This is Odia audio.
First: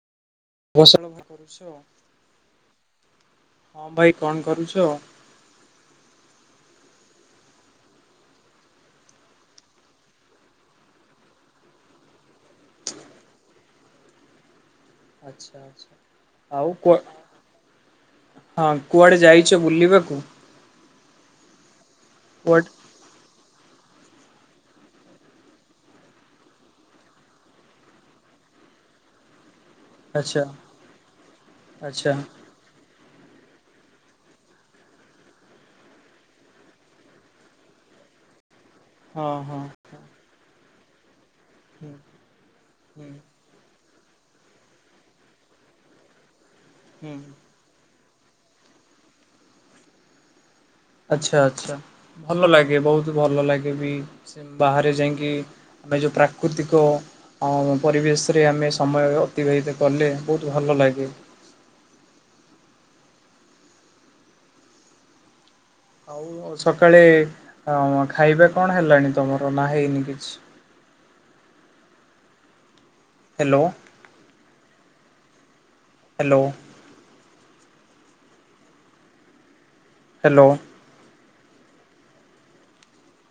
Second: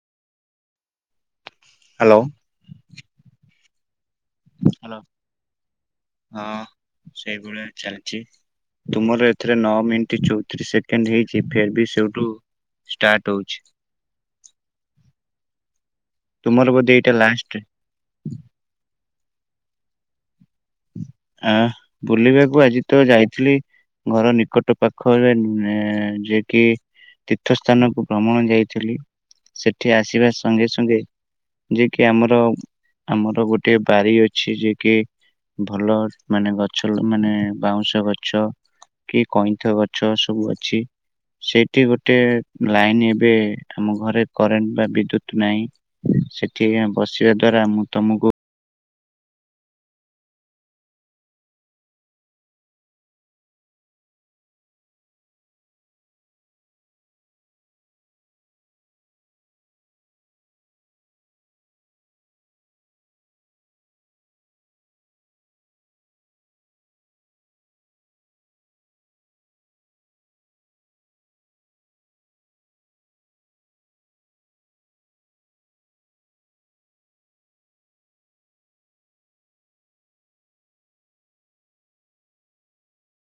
[inaudible] ହ୍ୟାଲୋ ହଁ ଭାଇ କଣ କରୁଛ? ହ୍ୟାଲୋ। ହଁ, ସେଇଭଳିଆ ଚାଲିଛି। ତୁମର ଏଥିରେ ନଅ ମିନିଟ୍ ଚଉତିରିଶ ସେକେଣ୍ଡ୍ ହେଇଛି। ଫେର୍ ବି ସେଇଠୁ ଷ୍ଟାର୍ଟ ହଉଛି। ଆଚ୍ଛା ଆଚ୍ଛା। ତୁମର ଆଉ ବୋଧେ କୁଆ ଏଇଟା ଲାଷ୍ଟ ହଁ, କୁଆଡେ ଯାଇଚ ବୁଲିବାକୁ? ଆଁ ବୁଲିବାକୁ କୁଆଡେ ଆଜି ତ ଯାଇଥିଲି ଘର ନିକଟ ପାଖରେ, ନେଁ-ଏ ଯିଏ କି ତୀର୍ଥ ସ୍ଥାନକୁ ଭ୍ରମଣ ଯାଇଥିଲି। ସେଠି ଆସିବା ଆଚ୍ଛା ସଙ୍ଗେ ସଙ୍ଗେ ଯେକି ଆଚ୍ଛା ଆମର ଆମର ଗୋଟେ ବାରି ଅଛି। ଯିଏ କି ଭଲ ମାନେ ଗଛ ମାନେ ବାଉଁଶ ଗଛ, କି ହଁ ହଁ କଇଁଥ ଗ ଛ ସବୁ ଅଛି। ସେଇଠି ହୁଁ ଗୋଟେ ଲାଇନ୍ ହୁଁ ଏବେ ଆମ ଘରେ କରେଣ୍ଟ୍ ବା ବିଦ୍ୟୁତ୍‌ ନାହିଁ। ସେଠି ଆଁ ହୁଁ ବସିବା ଦ୍ଵାରା ମୁଁ ତମକୁ ଆଚ୍ଛା, ଆଚ୍ଛା, ଭଲ ଲାଗେ। ବହୁତ ଭଲ ଲାଗେ ବି ସେ ବାହାରେ ଯାଇକି ଆମେ ଯୋଉ ପ୍ରାକୃତିକ ଅଁ, ଆମ ପରିବେଶରେ ଆମେ ସମୟ ଅତିବାହିତ କଲେ, ବହୁତ ଭଲ ଲାଗେ। ଆଉ, ସକାଳେ ଖାଇବା କଣ ହେଲାଣି ତମର ନା ହେଇନି କିଛି? ହ୍ୟାଲୋ। ହ୍ୟାଲୋ। ହ୍ୟାଲୋ।